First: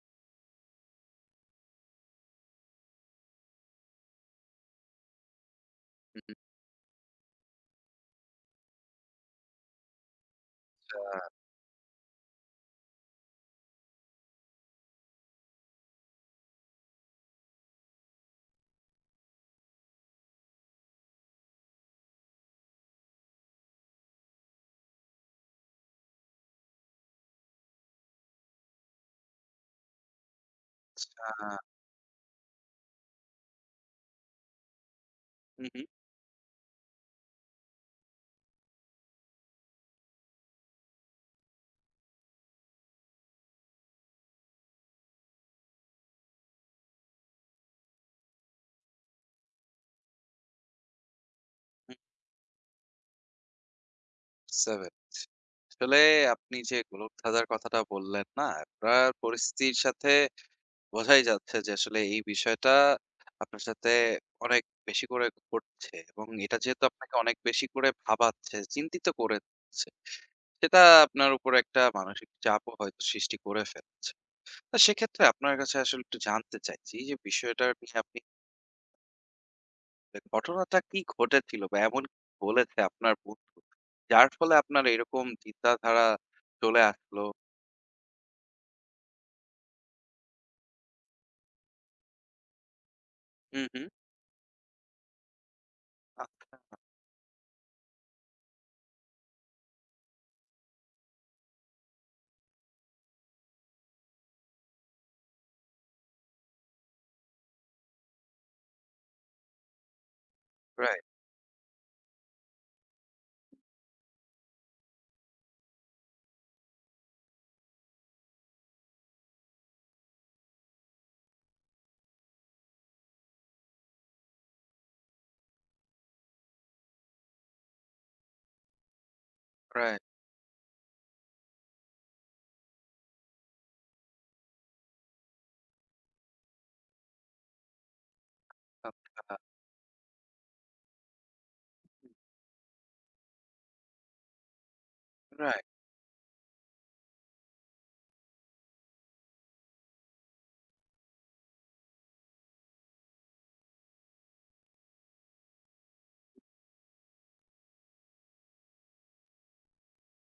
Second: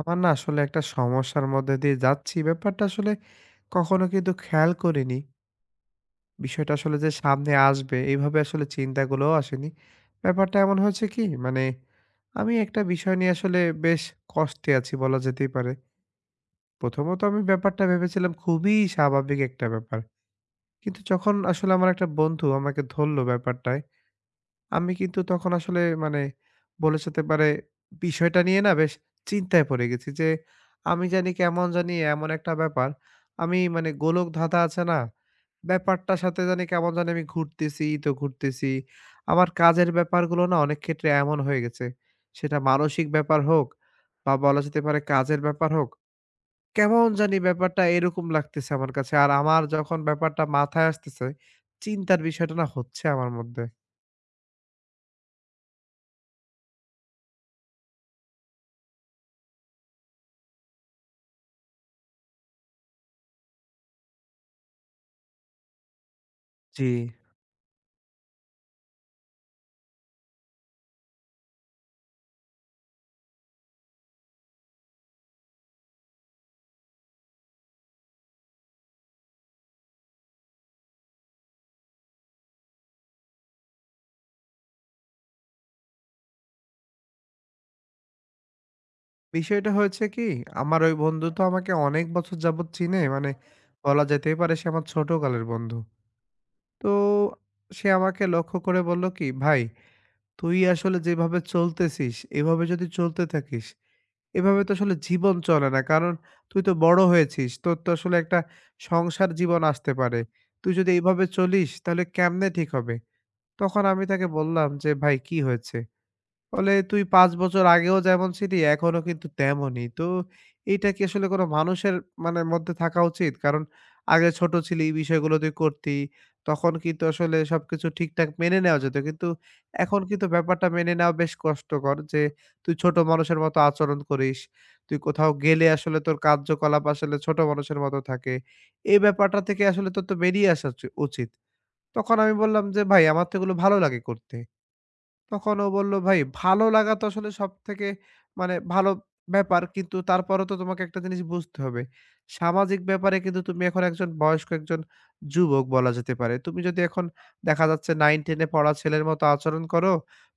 আমার না আসলে একটা সমস্যার মধ্যে দিয়ে যাচ্ছি। ব্যাপারটা আসলে কখনো কিন্তু খেয়াল করিনি। আচ্ছা। বিষয়টা আসলে যে সামনে আসবে এইভাবে আসলে চিন্তাগুলোও আসেনি। ব্যাপারটা এমন হয়েছে কি মানে আমি একটা বিষয় নিয়ে আসলে বেশ কষ্টে আছি বলা যেতেই পারে। প্রথমত আমি ব্যাপারটা ভেবেছিলাম খুবই স্বাভাবিক একটা ব্যাপার। কিন্তু যখন আসলে আমার একটা বন্ধু আমাকে ধরল ব্যাপারটায় আমি কিন্তু তখন আসলে মানে বলে যেতে পারে বিষয়টা নিয়ে না বেশ চিন্তায় পড়ে গেছি যে আমি জানি কেমন জানি এমন একটা ব্যাপার আমি মানে গোলক ধাঁধা আছে না হুম, হুম, ব্যাপারটার সাথে জানি কেমন জানি আমি ঘুরতেছি তো ঘুরতেছি আমার কাজের ব্যাপারগুলো না অনেক ক্ষেত্রে এমন হয়ে গেছে সেটা মানসিক ব্যাপার হোক বা বলা যেতে পারে কাজের ব্যাপার হোক কেমন জানি ব্যাপারটা এরকম লাগতেছে আমার কাছে আর আমার যখন ব্যাপারটা মাথায় আসতেছে হুম। চিন্তার বিষয়টা না হচ্ছে আমার মধ্যে বুঝতে পেরেছি। আসলে আপনি যে গোলক ধাঁধার কথাটা বললেন না, আপনার পরিস্থিতির সাথে বোঝাই যাচ্ছে যে আসলে এই বিষয়টা আপনার সাথে অনেক বেশি করে ঘটছে এবং এটা যেহেতু জি আপনাকে অনেক বেশি করে ভাবাচ্ছে, চিন্তিত করে দিচ্ছে, সেটা আপনার উপর একটা মানসিক চাপও হয়তো সৃষ্টি করে ফেলছে। তো সেক্ষেত্রে আপনার কাছে আসলে একটু জানতে চাইছি যে বিষয়টা নিয়ে আপনি ঘটনাটা কি ঘটেছিল বা এমন কি বলেছে আপনার বন্ধু, যার ফলে আপনার এরকম চিন্তাধারা চলে আসলো? বিষয়টা হয়েছে কি, আমার ওই বন্ধু তো আমাকে অনেক বছর যাবৎ চিনে। মানে হুম, হুম। বলা যেতেই পারে সে আমার ছোটকালের বন্ধু। আচ্ছা। তো সে আমাকে লক্ষ্য করে বলল কি, "ভাই, তুই আসলে যেভাবে চলতেছিস, এভাবে যদি চলতে থাকিস, এভাবে তো আসলে জীবন চলে না। কারণ তুই তো বড় হয়েছিস। তোর তো আসলে একটা সংসার জীবন আসতে পারে। তুই যদি রাইট, এভাবে চলিস তাহলে কেমনে ঠিক হবে?" তখন আমি তাকে বললাম যে, "ভাই, কি হয়েছে?" ফলে তুই ৫ বছর আগেও যেমন ছিলি এখনো কিন্তু তেমনই। তো এইটা কি আসলে কোনো মানুষের মানে মধ্যে থাকা উচিত? কারণ আগে ছোট ছিলি, এই বিষয়গুলো তুই করতি। তখন কিন্তু আসলে সবকিছু ঠিকঠাক মেনে নেওয়া যেত। কিন্তু এখন রাইট। কিন্তু ব্যাপারটা মেনে নেওয়া বেশ কষ্টকর যে তুই ছোট মানুষের মতো আচরণ করিস। তুই কোথাও গেলে আসলে তোর কার্যকলাপ আসলে ছোট মানুষের মতো থাকে। এই আচ্ছা। ব্যাপারটা থেকে আসলে তোর তো বেরিয়ে আসা উচিত। তখন আমি বললাম যে, "ভাই আমার তো এগুলো ভালো লাগে করতে।" তখন ও রাইট, বলল, "ভাই ভালো লাগা তো আসলে সবথেকে মানে ভালো ব্যাপার। কিন্তু তারপরেও তো তোমাকে একটা জিনিস বুঝতে হবে। সামাজিক ব্যাপারে কিন্তু তুমি এখন একজন বয়স্ক একজন যুবক বলা যেতে পারে। তুমি যদি এখন দেখা যাচ্ছে 9-10 এ পড়া ছেলের মতো আচরণ করো,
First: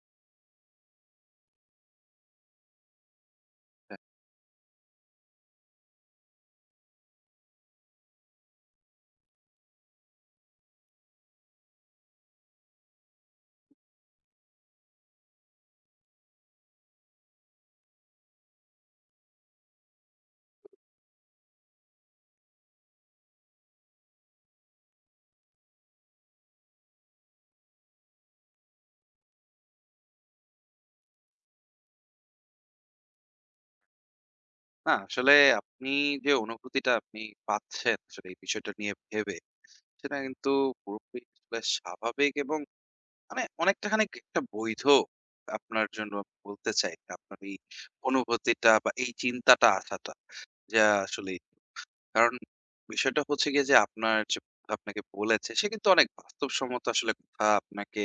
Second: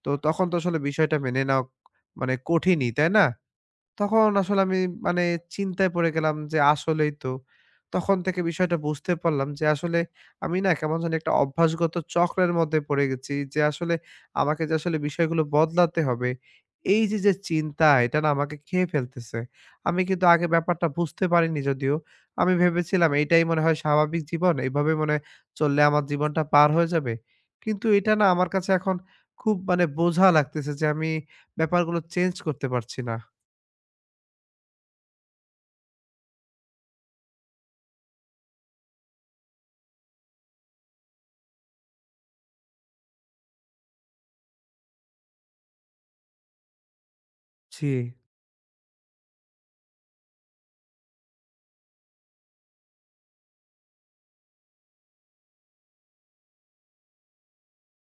তো তখন তো আসলে বিষয়টা মেনে নেওয়া মানে কঠিনই, তাই না? রাইট। তখন আসলে আমি মানে চিন্তায় পড়ে গেলাম যে আসলেই তো। তখন থেকে বিষয়টা বুঝতে পারলাম যে আসলে আমি না কেমন জানি একটা অভ্যাসগত চক্রের মধ্যে পড়ে গেছি। যে আসলে আমাকে যে আসলে বিষয়গুলো বদলাতে হবে, এই যে চিন্তা এটা না আমাকে খেয়ে ফেলতেছে। আমি কিন্তু আগে ব্যাপারটা বুঝতে পারিনি যদিও। আমি ভেবেছিলাম এইটাই মনে হয় স্বাভাবিক জীবন। এভাবে মনে হয় চললে আমার জীবনটা পার হয়ে যাবে। কিন্তু এটা না আমার কাছে এখন খুব মানে বোঝা লাগতেছে যে আমি ব্যাপারগুলো চেঞ্জ করতে পারছি না। না আসলে আপনি যে অনুভূতিটা আপনি পাচ্ছেন আসলে এই বিষয়টা নিয়ে ভেবে, সেটা কিন্তু পুরোপুরি বেশ স্বাভাবিক এবং মানে অনেকটা খানিক একটা বৈধ আপনার জন্য আমি বলতে চাই। আপনার এই জি, অনুভূতিটা বা এই চিন্তাটা আসাটা, যা আসলে কারণ বিষয়টা হচ্ছে গিয়ে যে আপনার যে কথা আপনাকে বলেছে সে কিন্তু অনেক বাস্তবসম্মত আসলে কথা আপনাকে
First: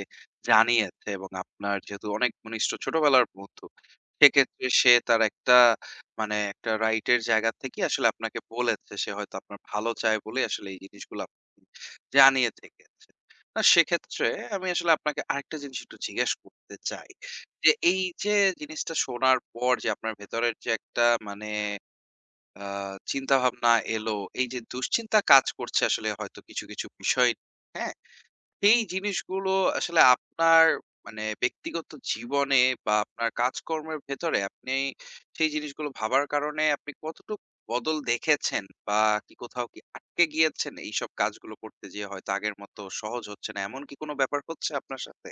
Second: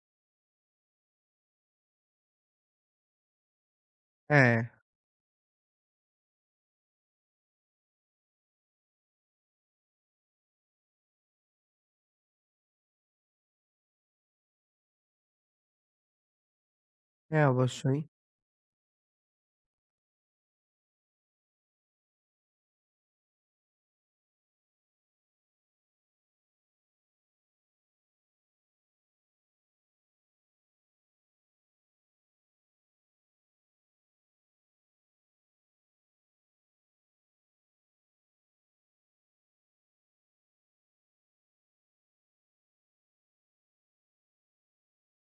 জানিয়েছে এবং আপনার যেহেতু অনেক ঘনিষ্ঠ ছোটবেলার বন্ধু হ্যাঁ, সেক্ষেত্রে সে তার একটা মানে একটা রাইটের জায়গা থেকে আসলে আপনাকে বলেছে সে হয়তো আপনার ভালো চায় বলে আসলে এই জিনিসগুলো আপনাকে জানিয়ে থেকেছে না সেক্ষেত্রে আমি আসলে আপনাকে আরেকটা জিনিস একটু জিজ্ঞেস করতে চাই হ্যাঁ যে অবশ্যই। এই যে জিনিসটা শোনার পর যে আপনার ভেতরের যে একটা মানে আ চিন্তাভাবনা এলো, এই যে দুশ্চিন্তা কাজ করছে আসলে হয়তো কিছু, কিছু বিষয়, হ্যাঁ? সেই জিনিসগুলো আসলে আপনার মানে ব্যক্তিগত জীবনে বা আপনার কাজকর্মের ভেতরে আপনি সেই জিনিসগুলো ভাবার কারণে আপনি কতটুক বদল দেখেছেন? বা কি কোথাও কি আটকে গিয়েছেন এইসব কাজগুলো করতে যেয়ে হয়তো আগের মতো সহজ হচ্ছে না। এমন কি কোনো ব্যাপার হচ্ছে আপনার সাথে?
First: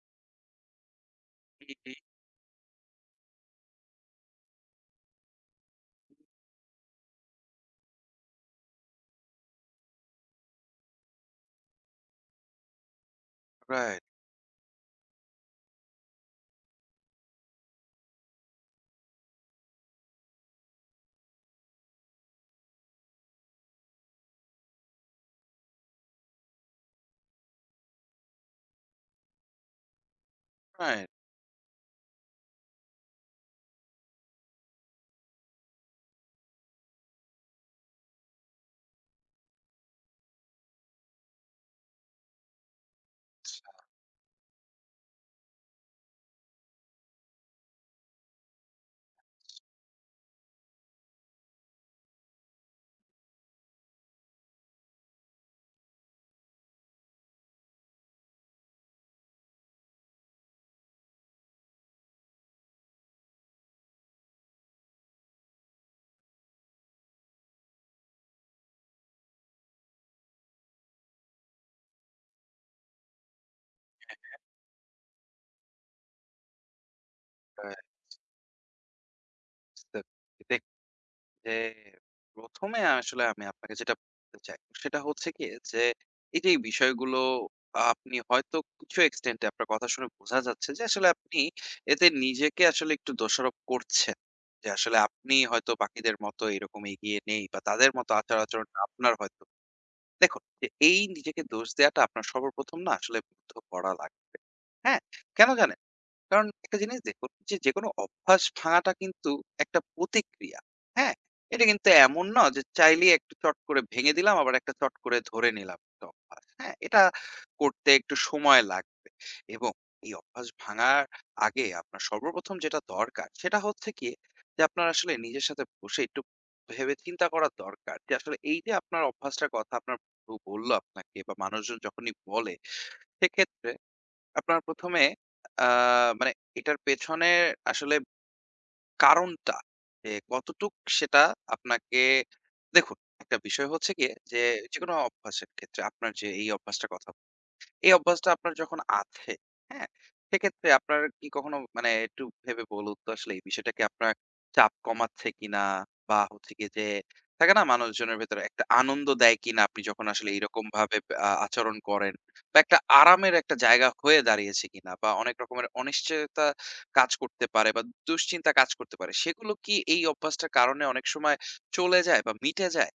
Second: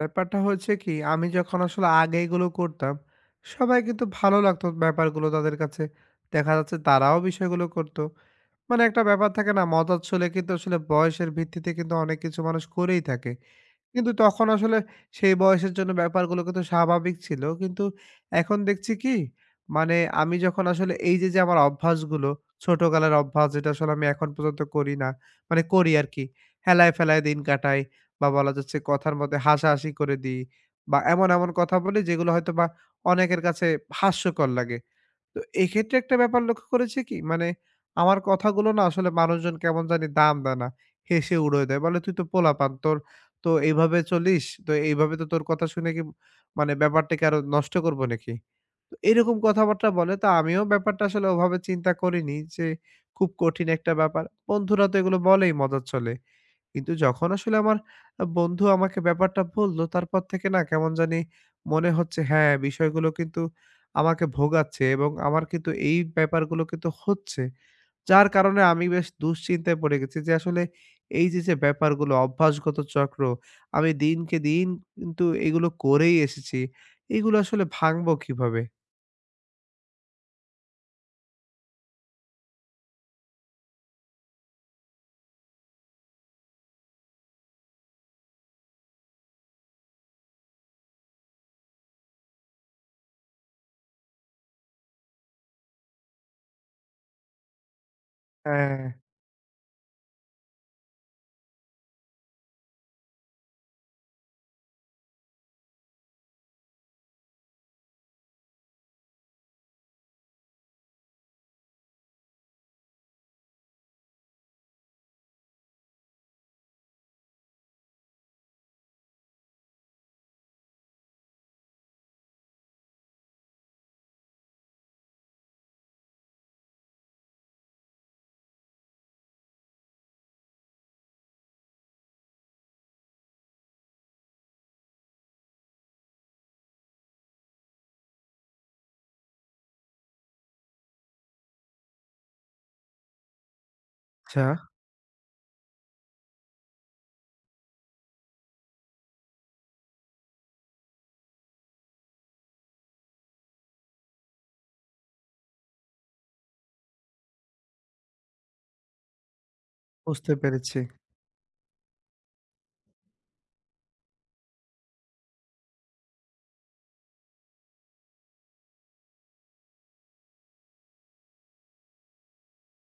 ব্যাপারটা হয়েছে কি, আমি যখন হুম, আসলে হুম। আগে এগুলো করতাম, সবাই কিন্তু ভালো লাগতো ব্যাপারগুলো তাদের কাছে। দেখা যাচ্ছে তারাও বিষয়গুলো করতো। মানে একটা ব্যাপার থাকে না, মত ছলে কিন্তু আসলে বয়সের ভিত্তিতে কিন্তু অনেক কিছু মানুষ করেই থাকে। রাইট, কিন্তু তখন আসলে সেই বয়সের জন্য ব্যাপারগুলো কিন্তু স্বাভাবিক ছিল। কিন্তু এখন দেখছি কি, মানে আমি যখন আসলে এই যে আমার অভ্যাসগুলো, ছোটকালের অভ্যাস যেটা আসলে আমি এখন পর্যন্ত করি না, মানে করি আরকি। হেলায় ফেলায় দিন কাটাই। বা বলা যাচ্ছে কথার মধ্যে হাসাহাসি করে দিই বা রাইট, এমন কথা বলি যেগুলো হয়তোবা অনেকের কাছে হাস্যকর লাগে। তো এক্ষেত্রে একটা ব্যাপার লক্ষ্য করেছি কি মানে আমার কথাগুলো না আসলে মানুষজন কেমন জানি দাম দেয় না। হেসে উড়িয়ে দেয়। বলে, "তুই তো পোলাপান। তোর তো এইভাবে চলিস। তো এইভাবে তো তোর কথা শুনে কি মানে ব্যাপারটাকে আরো নষ্ট করব নাকি?" তো এরকম কথাবার্তা বলে। তো আমিও ব্যাপারটা আসলে ওভাবে চিন্তা করিনি যে খুব কঠিন একটা ব্যাপার। বন্ধুরা তো এগুলো বলেই মজার ছলে। কিন্তু যখন আসলে আমার বন্ধু আমাকে ব্যাপারটা বলল, তারপর থেকে না কেমন জানি মনে হচ্ছে হ্যাঁ, বিষয়গুলো কিন্তু আমাকে ভোগাচ্ছে এবং আমার কিন্তু এই ব্যাপারগুলো কিন্তু হচ্ছে। যার কারণে আমি বেশ দুশ্চিন্তায় পড়ে গেছি যে আসলে এই যে ব্যাপারগুলো অভ্যাসগত চক্র, আমি দিনকে দিন কিন্তু এগুলো করেই এসেছি। এগুলো আসলে রাইট। ভাঙবো কিভাবে? যে ১ম এ আসলে আমি আপনাকে যেটা বলতে চাই, সেটা হচ্ছে কি যে এই যে এই বিষয়গুলো আপনি হয়তো কিছু extent এ আপনার কথা শুনে বোঝা যাচ্ছে যে আসলে আপনি এতে নিজেকে আসলে একটু দোষারোপ করছেন। যে আসলে আপনি হয়তো বাকিদের মতো এরকম এগিয়ে নেই বা তাদের মতো হ্যাঁ, আচার-আচরণটা আপনার হয়তো। দেখুন যে এই নিজেকে দোষ দেয়াটা আপনার সর্বপ্রথম না আসলে বন্ধ করা লাগবে। হ্যাঁ? কেন জানেন? কারণ একটা জিনিস দেখুন যে যেকোনো অভ্যাস ভাঙাটা কিন্তু একটা প্রতিক্রিয়া। হ্যাঁ? এটা কিন্তু এমন না যে চাইলেই একটু চট করে ভেঙে দিলাম আবার একটা চট করে ধরে নিলাম একটা অভ্যাস। হ্যাঁ? এটা করতে একটু সময় লাগবে এবং এই অভ্যাস ভাঙার আগে আপনার সর্বপ্রথম যেটা দরকার সেটা হচ্ছে গিয়ে যে আপনার আসলে নিজের সাথে বসে একটু ভেবে চিন্তা করা দরকার যে আসলে এই যে আপনার অভ্যাসটার কথা আপনার বউ বলল আপনাকে বা মানুষজন যখনই বলে সেক্ষেত্রে আপনার ১ম এ আ মানে এটার পেছনে আসলে কারণটা যে কতটুক সেটা আপনাকে দেখুন, একটা বিষয় হচ্ছে গিয়ে আচ্ছা যে যেকোনো অভ্যাসের ক্ষেত্রে আপনার যে এই অভ্যাসটার কথা এই অভ্যাসটা আপনার যখন আছে, হ্যাঁ? সেক্ষেত্রে আপনার কি কখনো মানে একটু ভেবে বলুন তো আসলে এই বিষয়টা কি আপনার চাপ কমাচ্ছে কিনা? বা হচ্ছে গিয়ে যে থাকে না মানুষজনের ভেতরে একটা আনন্দ দেয় কিনা আপনি যখন আসলে বুঝতে পেরেছি। এইরকমভাবে আচরণ করেন? বা একটা আরামের একটা জায়গা হয়ে দাঁড়িয়েছে কিনা? বা অনেক রকমের অনিশ্চয়তা কাজ করতে পারে বা দুশ্চিন্তা কাজ করতে পারে। সেগুলো কি এই অভ্যাসটার কারণে অনেক সময় চলে যায় বা মিটে যায়?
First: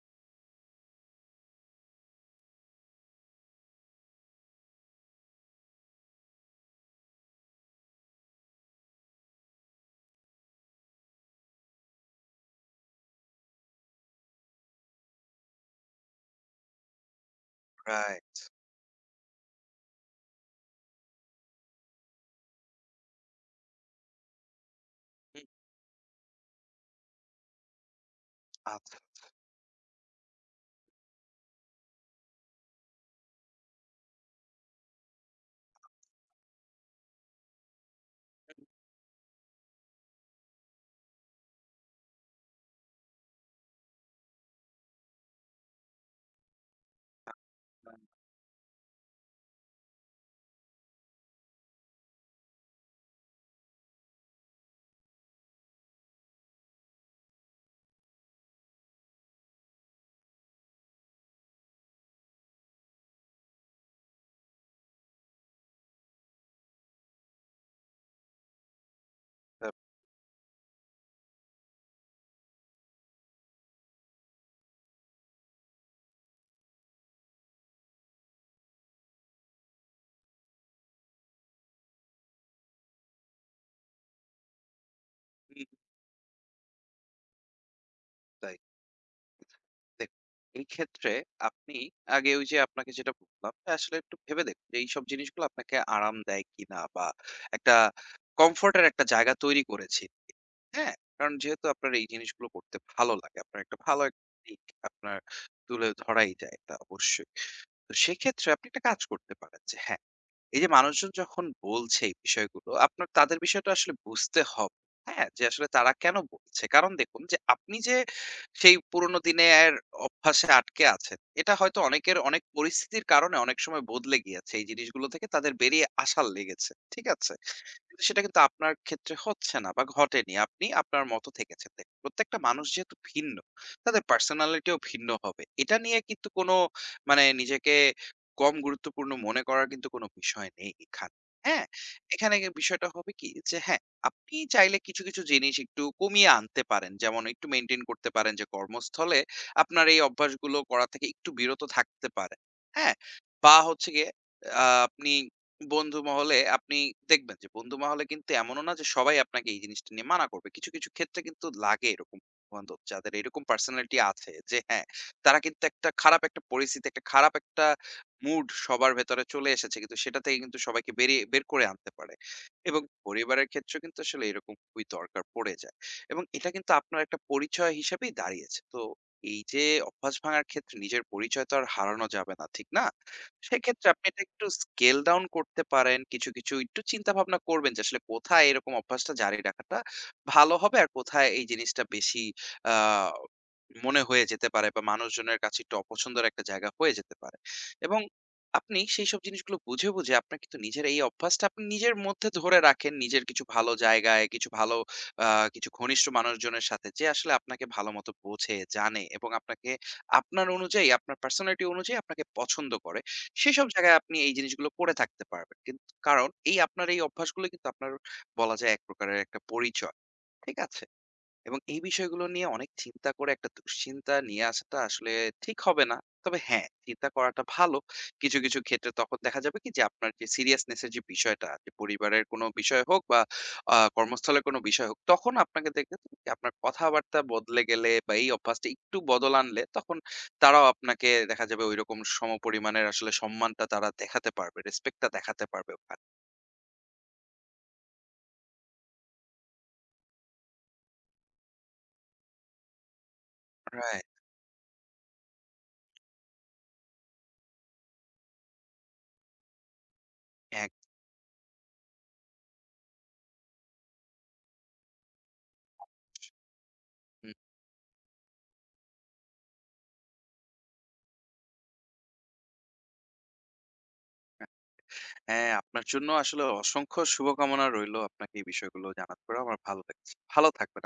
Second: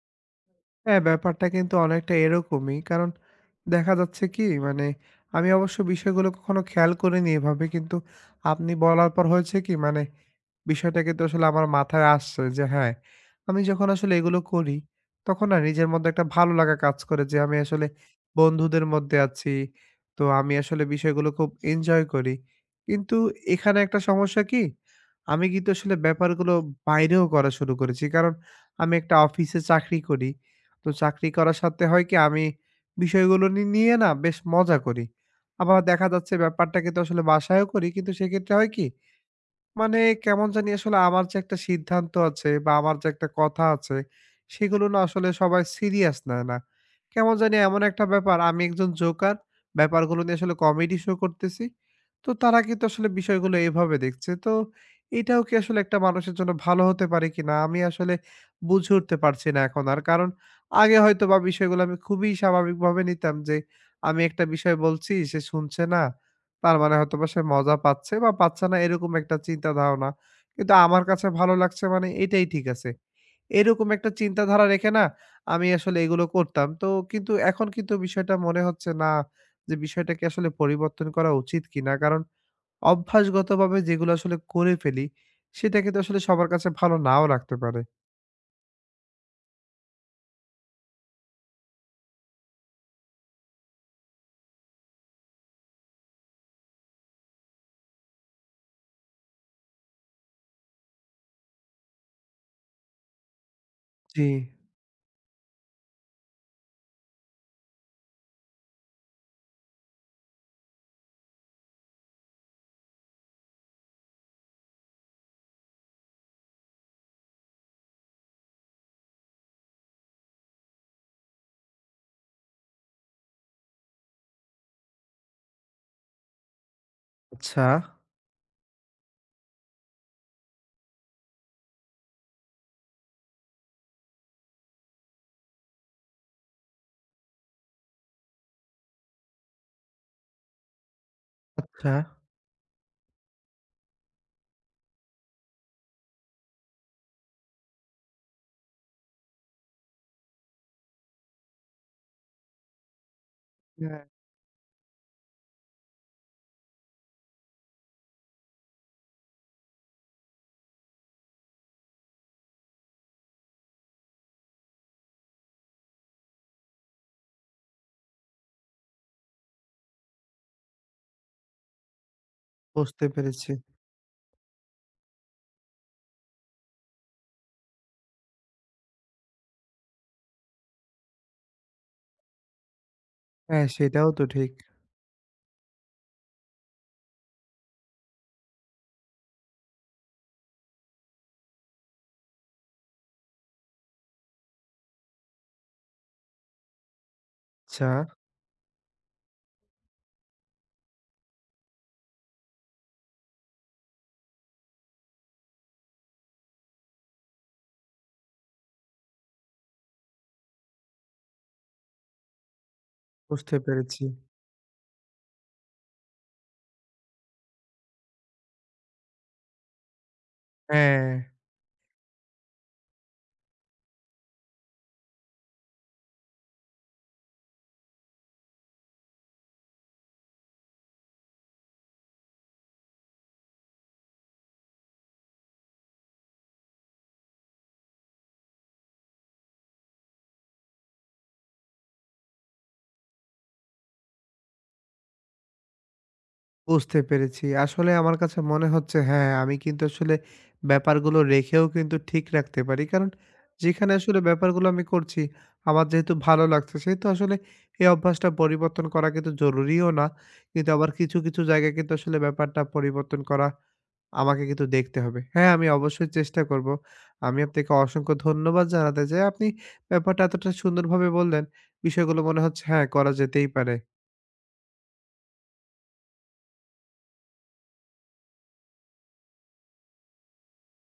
হ্যাঁ, ব্যাপারটা কিন্তু অনেকটা এরকমই। কারণ দেখা যাচ্ছে কি মানে আমি অবশ্য বিষয়গুলো কখনো খেয়াল করিনি এভাবে। কিন্তু আপনি বলার পর হয়েছে কি মানে বিষয়টা কিন্তু আসলে আমার মাথায় আসছে যে হ্যাঁ, আমি যখন আসলে এগুলো করি, তখন না নিজের মধ্যে একটা ভালো লাগা কাজ করে যে আমি আসলে রাইট। বন্ধুদের মধ্যে আছি। তো আমি আসলে বিষয়গুলো খুব এনজয় করি। কিন্তু এখানে একটা সমস্যা কি? হুম, আমি কিন্তু আসলে ব্যাপারগুলো বাইরেও করা শুরু করেছি। কারণ আমি আচ্ছা। একটা অফিসে চাকরি করি। তো চাকরি করার সাথে হয় কি আমি বিষয়গুলো নিয়ে না বেশ মজা করি। আবার দেখা যাচ্ছে ব্যাপারটা কিন্তু আসলে বাসায়ও করি। কিন্তু সেক্ষেত্রে হয় কি মানে কেমন জানি আসলে আমার যে একটা সিদ্ধান্ত আছে বা আমার যে একটা কথা আছে সেগুলো না আসলে সবাই সিরিয়াস নেয় না। কেমন জানি এমন একটা ব্যাপার আমি একজন জোকার, ব্যাপারগুলো নিয়ে আসলে কমেডি শো করতেছি। তো তারা কিন্তু আসলে বিষয়গুলো এভাবে দেখছে। তো এটাও কি আসলে একটা মানুষের জন্য ভালো হতে পারে কিনা? আমি আসলে বুঝে উঠতে পারছি না এখন আর। কারণ আগে হয়তোবা বিষয়গুলো আমি খুবই স্বাভাবিকভাবে নিতাম যে আমি একটা বিষয় বলছি সে শুনছে না। তার মানে হয়তোবা সে মজা পাচ্ছে বা পাচ্ছে না এরকম একটা চিন্তা ধারণা। কিন্তু আমার কাছে ভালো লাগছে মানে এটাই ঠিক আছে। এরকম একটা চিন্তাধারা রেখে না আমি আসলে এগুলো করতাম। তো কিন্তু এখন কিন্তু বিষয়টা মনে হচ্ছে না যে বিষয়টা কি আসলে পরিবর্তন করা উচিত কিনা? কারণ অভ্যাসগতভাবে যেগুলো আসলে করে ফেলি হুম, সেটা কিন্তু আসলে সবার কাছে ভালো নাও লাগতে পারে। তাই। দেখুন, এই ক্ষেত্রে আপনি আগে ওই যে আপনাকে যেটা বললাম আসলে একটু ভেবে দেখুন যে এইসব জিনিসগুলো আপনাকে আরাম দেয় কিনা বা একটা কমফোর্টের একটা জায়গা তৈরি করেছি হ্যাঁ কারণ যেহেতু আপনার এই জিনিসগুলো করতে ভালো লাগে আপনার একটা ভালো জি, একটা দিক আপনার তুলে ধরাই যায় তা অবশ্যই তো সেক্ষেত্রে আপনি একটা কাজ করতে পারেন যে হ্যাঁ এই যে মানুষজন যখন বলছে এই বিষয়গুলো, আপনার তাদের বিষয়টা আসলে বুঝতে হবে। হ্যাঁ? যে আসলে তারা কেন বলছে? কারণ দেখুন যে আপনি যে সেই পুরোনো দিনের অভ্যাসে আটকে আছেন, এটা হয়তো অনেকের অনেক পরিস্থিতির কারণে অনেক সময় বদলে গিয়েছে। এই জিনিসগুলো থেকে তাদের বেরিয়ে আসা লেগেছে। ঠিক আছে? আচ্ছা, কিন্তু সেটা কিন্তু আপনার ক্ষেত্রে হচ্ছে না বা ঘটেনি। আপনি আপনার মতো থেকেছেন। দেখুন, প্রত্যেকটা মানুষ যেহেতু ভিন্ন, তাদের পার্সোনালিটিও ভিন্ন হবে। এটা নিয়ে কিন্তু কোনো মানে নিজেকে কম গুরুত্বপূর্ণ মনে করার কিন্তু কোনো বিষয় নেই এখানে। হ্যাঁ? আচ্ছা। এখানে গিয়ে বিষয়টা হবে কি যে হ্যাঁ, আপনি চাইলে কিছু, কিছু জিনিস একটু কমিয়ে আনতে পারেন। যেমন একটু মেইনটেইন করতে পারেন যে কর্মস্থলে আপনার এই অভ্যাসগুলো করা থেকে একটু বিরত থাকতে পারেন। হ্যাঁ? বা হচ্ছে হ্যাঁ, গিয়ে আপনি বন্ধু মহলে আপনি দেখবেন যে বন্ধু মহলে কিন্তু এমনও না যে সবাই আপনাকে এই জিনিসটা নিয়ে মানা করবে। কিছু, কিছু ক্ষেত্রে কিন্তু লাগে এরকম বন্ধু-বান্ধব যাদের এরকম পার্সোনালিটি আছে যে হ্যাঁ, তারা কিন্তু একটা খারাপ একটা পরিস্থিতি, একটা খারাপ একটা মুড সবার ভেতরে চলে এসেছে কিন্তু সেটা থেকে কিন্তু সবাইকে বেরিয়ে বের করে আনতে পারে। এবং বুঝতে পরিবারের পেরেছি। ক্ষেত্রেও কিন্তু আসলে এরকম খুবই দরকার পড়ে যায়। এবং এটা কিন্তু আপনার একটা পরিচয় হিসেবেই দাঁড়িয়েছে। তো এই যে অভ্যাস ভাঙার ক্ষেত্রে নিজের পরিচয় তো আর হারানো যাবে না, ঠিক না? হ্যাঁ, সেক্ষেত্রে আপনি সেটাও এটা তো একটু ঠিক। স্কেল ডাউন করতে পারেন। কিছু, কিছু একটু চিন্তাভাবনা করবেন যে আসলে কোথায় এরকম অভ্যাসটা জারি রাখাটা ভালো হবে আর কোথায় এই জিনিসটা বেশি আ মনে হয়ে যেতে পারে বা মানুষজনের কাছে একটু অপছন্দের একটা জায়গা হয়ে যেতে পারে। আচ্ছা, এবং আপনি সেই সব জিনিসগুলো বুঝে, বুঝে আপনার কিন্তু নিজের এই অভ্যাসটা আপনি নিজের মধ্যে ধরে রাখেন। নিজের কিছু ভালো জায়গায়, কিছু ভালো আ কিছু ঘনিষ্ঠ মানুষজনের সাথে যে আসলে আপনাকে ভালোমতো বোঝে, জানে এবং আপনাকে আপনার অনুযায়ী, আপনার পার্সোনালিটি অনুযায়ী আপনাকে পছন্দ করে। বুঝতে সেসব জায়গায় পেরেছি। আপনি এই জিনিসগুলো করে থাকতে পারবেন। কারণ এই আপনার এই অভ্যাসগুলো কিন্তু আপনার বলা যায় এক প্রকারের একটা পরিচয়। ঠিক আছে? হ্যাঁ। এবং এই বিষয়গুলো নিয়ে অনেক চিন্তা করে একটা দুশ্চিন্তা নিয়ে আসাটা আসলে ঠিক হবে না। তবে হ্যাঁ, চিন্তা করাটা ভালো। কিছু, কিছু ক্ষেত্রে তখন দেখা যাবে কি যে আপনার যে সিরিয়াসনেস এর যে বিষয়টা আছে, পরিবারের কোনো বিষয় হোক বা কর্মস্থলের কোনো বিষয় হোক, তখন আপনাকে দেখবে তো কি আপনার কথাবার্তা বদলে গেলে বা এই অভ্যাসটা একটু বদল আনলে তখন তারাও আপনাকে দেখা যাবে ঐরকম সমপরিমাণের আসলে সম্মানটা তারা দেখাতে পারবে। রেসপেক্ট টা দেখাতে পারবে। বুঝতে পেরেছি। আসলে আমার কাছে মনে হচ্ছে হ্যাঁ, আমি কিন্তু আসলে ব্যাপারগুলো রেখেও কিন্তু ঠিক রাখতে পারি। কারণ যেখানে রাইট, আসলে ব্যাপারগুলো আমি করছি, আমার যেহেতু ভালো লাগছে, সেহেতু আসলে এই অভ্যাসটা পরিবর্তন করা কিন্তু জরুরিও না। কিন্তু আবার কিছু, কিছু জায়গায় কিন্তু আসলে ব্যাপারটা পরিবর্তন করা আমাকে কিন্তু দেখতে হবে। হ্যাঁ, আমি অবশ্যই চেষ্টা করব। একদম। আমি আপনাকে অসংখ্য ধন্যবাদ জানাতে চাই। আপনি ব্যাপারটা এতটা সুন্দরভাবে বললেন, বিষয়গুলো মনে হচ্ছে হ্যাঁ, করা যেতেই পারে। হ্যাঁ, আপনার জন্য আসলে অসংখ্য শুভকামনা রইলো। আপনাকে এই বিষয়গুলো জানার পরেও আমার ভালো লাগছে। ভালো থাকবেন আপনি।